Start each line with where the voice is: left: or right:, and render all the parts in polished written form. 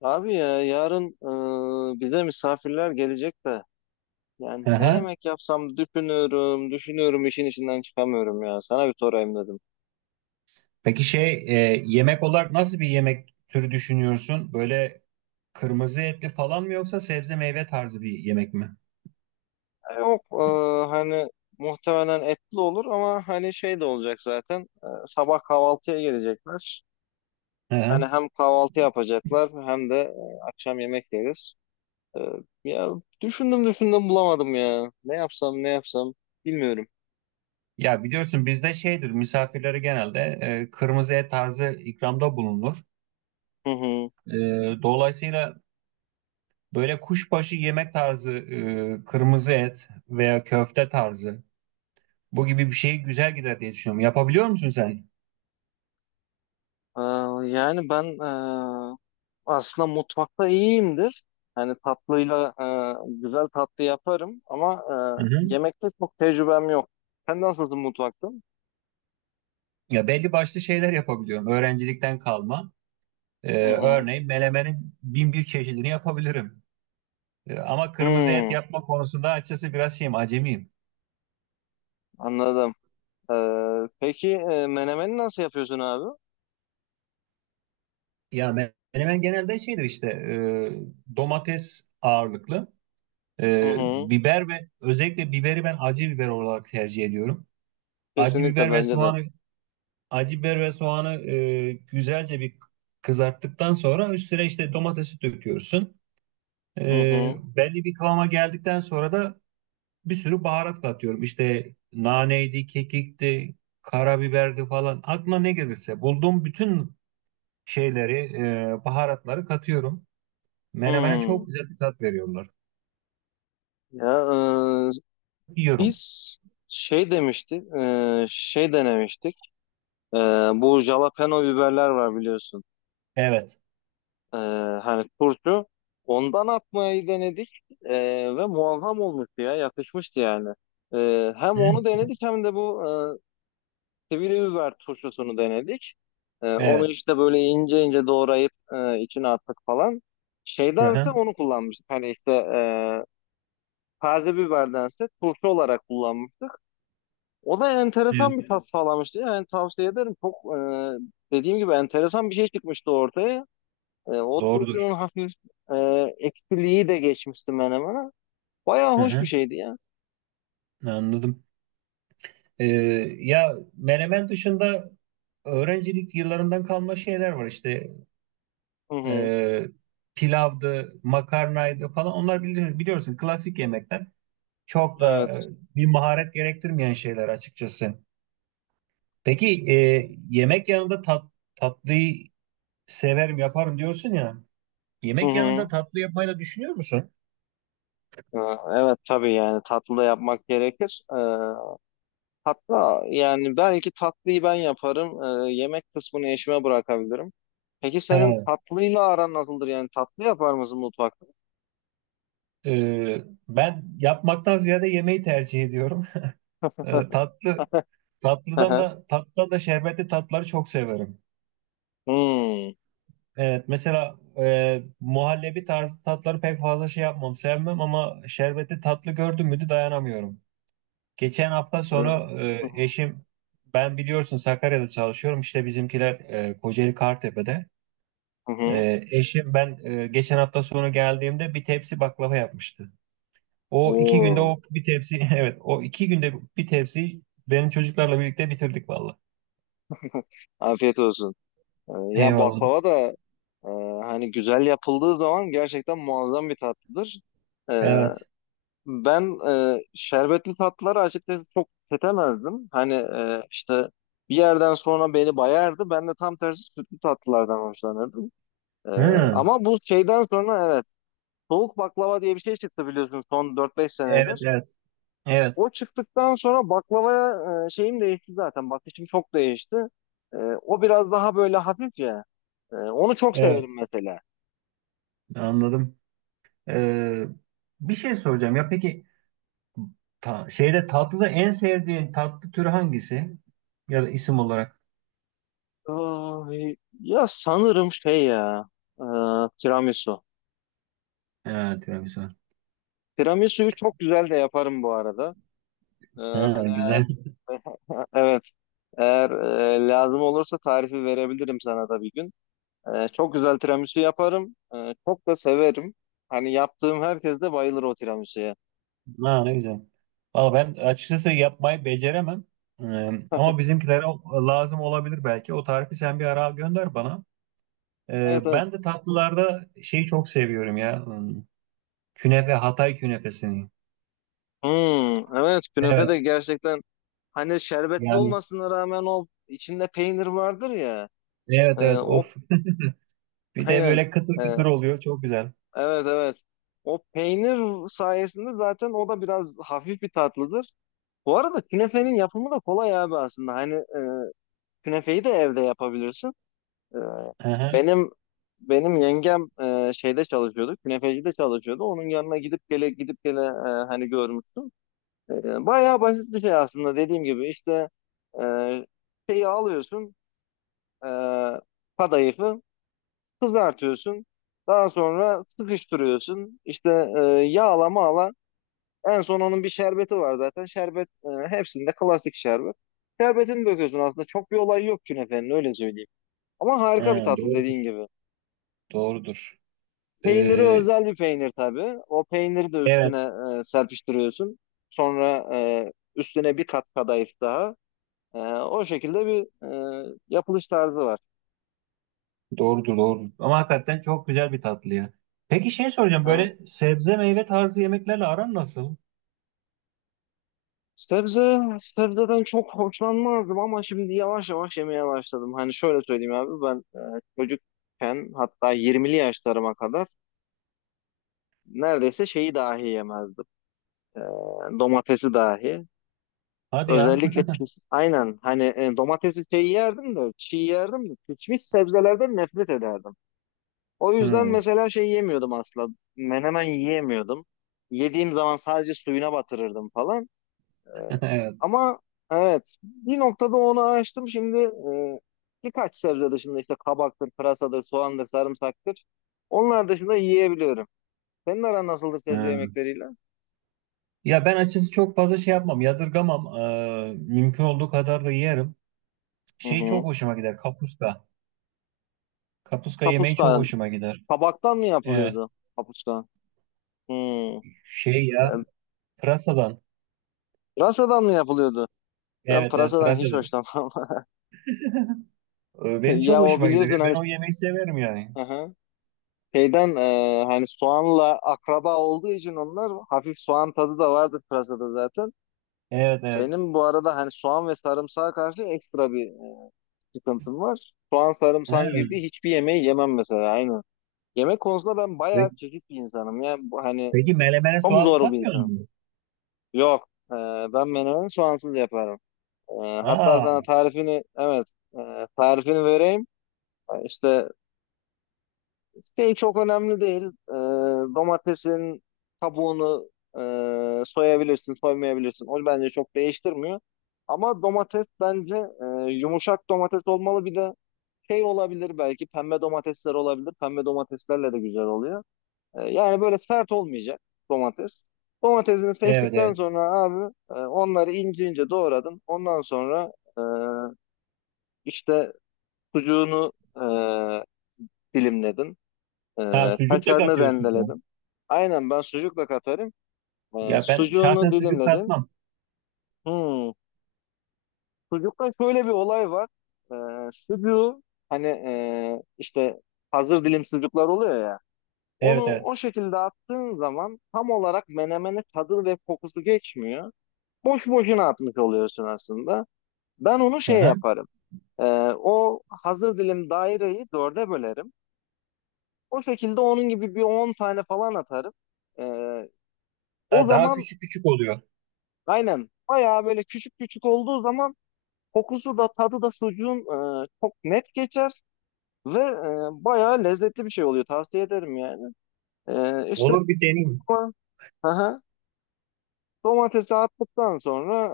left: Abi ya yarın bize misafirler gelecek de
right: Hı
left: yani ne
right: hı.
left: yemek yapsam düşünüyorum işin içinden çıkamıyorum ya sana bir sorayım dedim.
right: Peki yemek olarak nasıl bir yemek türü düşünüyorsun? Böyle kırmızı etli falan mı yoksa sebze meyve tarzı bir yemek mi?
left: Yok, hani muhtemelen etli olur ama hani şey de olacak zaten sabah kahvaltıya gelecekler.
right: Hı
left: Hani
right: hı.
left: hem kahvaltı yapacaklar hem de akşam yemek yeriz. E, ya düşündüm bulamadım ya ne yapsam bilmiyorum.
right: Ya biliyorsun bizde şeydir misafirlere genelde kırmızı et tarzı ikramda bulunur.
left: Hı hı.
right: Dolayısıyla böyle kuşbaşı yemek tarzı, kırmızı et veya köfte tarzı, bu gibi bir şey güzel gider diye düşünüyorum. Yapabiliyor musun sen?
left: E, yani ben Aslında mutfakta iyiyimdir. Hani tatlıyla güzel tatlı yaparım ama
right: Hı hı.
left: yemekte çok tecrübem yok. Sen nasılsın mutfakta?
right: Ya belli başlı şeyler yapabiliyorum. Öğrencilikten kalma.
left: Hı hı.
right: Örneğin melemenin bin bir çeşidini yapabilirim. Ama kırmızı et
left: Hmm,
right: yapma konusunda açıkçası biraz şeyim, acemiyim.
left: anladım. E, peki, menemeni nasıl yapıyorsun abi?
right: Melemen genelde şeydir işte, domates ağırlıklı.
left: Hı
right: E,
left: hı.
right: Biber ve özellikle biberi ben acı biber olarak tercih ediyorum. Acı
left: Kesinlikle
right: biber ve
left: bence de.
right: soğanı acı biber ve soğanı güzelce bir kızarttıktan sonra üstüne işte domatesi döküyorsun. E,
left: Hı hı.
right: Belli bir kıvama geldikten sonra da bir sürü baharat katıyorum. İşte naneydi, kekikti, karabiberdi falan. Aklına ne gelirse bulduğum bütün şeyleri, baharatları katıyorum. Menemene
left: Hmm.
right: çok güzel bir tat veriyorlar.
left: Ya e,
right: Yiyorum.
left: biz şey demiştik, şey denemiştik. E, Bu jalapeno biberler var biliyorsun.
right: Evet.
left: Ee, Hani turşu ondan atmayı denedik, ve muazzam olmuştu ya yakışmıştı yani. Hem
right: Hı?
left: onu denedik hem de bu sivri biber turşusunu denedik. Onu
right: Evet.
left: işte böyle ince ince doğrayıp içine attık falan.
right: Hı
left: Şeydense
right: hı.
left: onu kullanmıştık. Hani işte taze biberdense turşu olarak kullanmıştık. O da enteresan
right: Evet.
left: bir tat, evet, sağlamıştı. Yani tavsiye ederim. Dediğim gibi enteresan bir şey çıkmıştı ortaya. O
right: Doğrudur.
left: turşunun hafif e, eksiliği de geçmişti menemene. Bayağı
right: Hı
left: hoş bir
right: hı.
left: şeydi ya.
right: Anladım. E, Ya menemen dışında öğrencilik yıllarından kalma şeyler var işte.
left: Hı hı.
right: E, Pilavdı, makarnaydı falan. Onlar bilir, biliyorsun klasik yemekler. Çok da
left: Evet.
right: bir maharet gerektirmeyen şeyler açıkçası. Peki, yemek yanında tatlıyı severim yaparım diyorsun ya.
left: Hı
right: Yemek yanında
left: hı.
right: tatlı yapmayı da düşünüyor musun?
left: E, Evet, tabii, yani tatlı da yapmak gerekir. Hatta yani belki tatlıyı ben yaparım. Yemek kısmını eşime bırakabilirim. Peki senin
right: He,
left: tatlıyla aran nasıldır? Yani tatlı yapar mısın mutfakta?
right: e, Ben yapmaktan ziyade yemeği tercih ediyorum. E, tatlı
left: Hı
right: tatlıdan
left: hı.
right: da tatlıdan da şerbetli tatları çok severim.
left: Hmm.
right: Evet, mesela muhallebi tarzı tatları pek fazla şey yapmam, sevmem, ama şerbetli tatlı gördüm müydü dayanamıyorum. Geçen hafta
left: E,
right: sonu e, eşim ben biliyorsun Sakarya'da çalışıyorum, işte bizimkiler Kocaeli Kartepe'de.
left: Hı hı.
right: Eşim geçen hafta sonu geldiğimde bir tepsi baklava yapmıştı. O iki günde
left: Oo,
right: o bir tepsi evet, o iki günde bir tepsi, benim çocuklarla birlikte bitirdik valla.
left: afiyet olsun. Ya
right: Eyvallah.
left: baklava da Ee, hani güzel yapıldığı zaman gerçekten muazzam bir tatlıdır. Ee,
right: Evet.
left: ben şerbetli tatlıları açıkçası çok tüketemezdim. Hani işte bir yerden sonra beni bayardı. Ben de tam tersi sütlü tatlılardan hoşlanırdım. Ee,
right: Hı.
left: Ama bu şeyden sonra, evet, soğuk baklava diye bir şey çıktı biliyorsun son dört beş
right: Evet,
left: senedir.
right: evet. Evet.
left: O çıktıktan sonra baklavaya şeyim değişti zaten. Bakışım çok değişti. O biraz daha böyle hafif ya. Onu çok severim
right: Evet.
left: mesela.
right: Anladım. E, Bir şey soracağım ya, peki şeyde, tatlıda en sevdiğin tatlı türü hangisi? Ya da isim olarak.
left: Ay, ya sanırım şey ya, e, tiramisu.
right: Ha, tiramisu var.
left: Tiramisu'yu çok güzel de yaparım bu arada.
right: Ha,
left: Hani eğer
right: güzel.
left: evet, eğer lazım olursa tarifi verebilirim sana da bir gün. Çok güzel tiramisu yaparım. Çok da severim. Hani yaptığım herkes de bayılır o tiramisu'ya.
right: Ha, ne güzel. Valla ben açıkçası yapmayı beceremem. Ee, Ama bizimkilere lazım olabilir belki. O tarifi sen bir ara gönder bana.
left: Evet, evet.
right: Ben de tatlılarda şeyi çok seviyorum ya. Hmm, künefe, Hatay künefesini.
left: Hmm, evet, künefe de
right: Evet.
left: gerçekten hani şerbetli
right: Yani
left: olmasına rağmen o içinde peynir vardır ya. E,
right: evet, evet,
left: o
right: of. Bir de
left: aynen.
right: böyle kıtır
left: e,
right: kıtır oluyor. Çok güzel.
left: Evet, evet. O peynir sayesinde zaten o da biraz hafif bir tatlıdır. Bu arada künefenin yapımı da kolay abi aslında. Hani künefeyi de evde yapabilirsin. E,
right: Aha,
left: benim benim yengem şeyde çalışıyordu. Künefecide çalışıyordu. Onun yanına gidip gele gidip gele hani görmüştüm. Bayağı basit bir şey aslında dediğim gibi. İşte e, şeyi alıyorsun. E, Kadayıfı kızartıyorsun. Daha sonra sıkıştırıyorsun. İşte yağla mağla. En son onun bir şerbeti var zaten. Şerbet, hepsinde klasik şerbet. Şerbetini döküyorsun aslında. Çok bir olay yok künefenin, öyle söyleyeyim. Ama harika bir
right: ha,
left: tatlı dediğin
right: doğrudur.
left: gibi.
right: Doğrudur.
left: Peyniri
right: Ee,
left: özel bir peynir tabii. O peyniri de üstüne
right: evet.
left: serpiştiriyorsun. Sonra üstüne bir kat kadayıf daha. O şekilde bir yapılış tarzı var.
right: Doğrudur, doğrudur. Ama hakikaten çok güzel bir tatlı ya. Peki şey soracağım,
left: Evet.
right: böyle sebze meyve tarzı yemeklerle aran nasıl?
left: Sebze, sebzeden çok hoşlanmazdım ama şimdi yavaş yavaş yemeye başladım. Hani şöyle söyleyeyim abi, ben çocukken hatta 20'li yaşlarıma kadar neredeyse şeyi dahi yemezdim. E, Domatesi dahi.
right: Hadi ya.
left: Özellikle pis, aynen, hani domatesi şey yerdim de çiğ yerdim de pişmiş sebzelerden nefret ederdim. O yüzden
right: Hmm,
left: mesela şey yemiyordum asla. Menemen yiyemiyordum. Yediğim zaman sadece suyuna batırırdım falan. Ee,
right: evet.
left: Ama evet, bir noktada onu açtım, şimdi birkaç sebze dışında işte kabaktır, pırasadır, soğandır, sarımsaktır. Onlar dışında yiyebiliyorum. Senin aran nasıldır sebze
right: Hmm.
left: yemekleriyle?
right: Ya ben açıkçası çok fazla şey yapmam, yadırgamam. Mümkün olduğu kadar da yerim.
left: Hı
right: Şey çok
left: hı.
right: hoşuma gider, kapuska. Kapuska yemeği çok
left: Kapuska.
right: hoşuma gider.
left: Kabaktan mı
right: Evet.
left: yapılıyordu? Kapuska. Hı.
right: Şey ya,
left: Yani
right: pırasadan.
left: pırasadan mı yapılıyordu? Ben
right: Evet, evet,
left: pırasadan hiç
right: pırasadan.
left: hoşlanmam.
right: Benim çok
left: Ya o
right: hoşuma gider ya.
left: biliyorsun hani,
right: Ben o yemeği severim yani.
left: hı, hani soğanla akraba olduğu için onlar hafif soğan tadı da vardır pırasada zaten.
right: Evet, evet.
left: Benim bu arada hani soğan ve sarımsağa karşı ekstra bir sıkıntım var. Soğan
right: Ha,
left: sarımsağın girdiği hiçbir yemeği yemem mesela aynı. Yemek konusunda ben
right: pe-
left: bayağı çekik bir insanım. Yani bu hani
right: peki melemene
left: çok
right: soğan
left: zor bir
right: katmıyor
left: insanım.
right: musun?
left: Yok. Ben menemeni soğansız yaparım. E, Hatta
right: Aa,
left: sana tarifini, evet, tarifini vereyim. E, İşte Şey çok önemli değil. Ee, Domatesin kabuğunu soyabilirsin, soymayabilirsin. O bence çok değiştirmiyor. Ama domates bence yumuşak domates olmalı. Bir de şey olabilir, belki pembe domatesler olabilir. Pembe domateslerle de güzel oluyor. Yani böyle sert olmayacak domates. Domatesini
right: evet,
left: seçtikten
right: evet.
left: sonra abi, onları ince ince doğradın. Ondan sonra e, işte sucuğunu dilimledin.
right: Ha, sucuk da
left: Kaşarını
right: katıyorsun sen.
left: rendeledim. Aynen, ben sucukla katarım.
right: Ya ben şahsen
left: Sucuğunu
right: sucuk
left: dilimledim.
right: katmam.
left: Hmm. Sucukta şöyle bir olay var. Sucuğu hani işte hazır dilim sucuklar oluyor ya. Onu
right: Evet, evet.
left: o şekilde attığın zaman tam olarak menemenin tadı ve kokusu geçmiyor. Boş boşuna atmış oluyorsun aslında. Ben onu
right: Hı
left: şey
right: hı.
left: yaparım. Ee, O hazır dilim daireyi dörde bölerim. O şekilde onun gibi bir 10 tane falan atarım. Ee, o
right: Ha, daha
left: zaman
right: küçük küçük oluyor.
left: Aynen. Bayağı böyle küçük küçük olduğu zaman kokusu da tadı da sucuğun çok net geçer ve bayağı lezzetli bir şey oluyor. Tavsiye ederim yani. E, işte
right: Olur, bir deneyeyim.
left: ama- aha, Domatesi attıktan sonra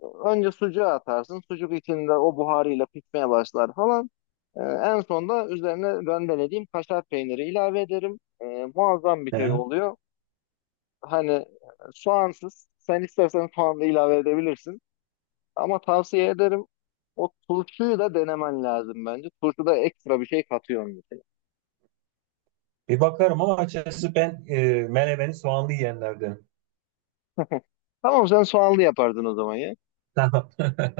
left: önce sucuğu atarsın. Sucuk içinde o buharıyla pişmeye başlar falan. En sonda üzerine rendelediğim kaşar peyniri ilave ederim. Muazzam bir
right: Hı,
left: şey
right: hı.
left: oluyor. Hani soğansız. Sen istersen soğan da ilave edebilirsin. Ama tavsiye ederim, o turşuyu da denemen lazım bence. Turşuda ekstra bir şey katıyorsun mesela.
right: Bir bakarım ama açıkçası ben menemeni soğanlı yiyenlerdenim.
left: Tamam, sen soğanlı yapardın o zaman ya.
right: Tamam.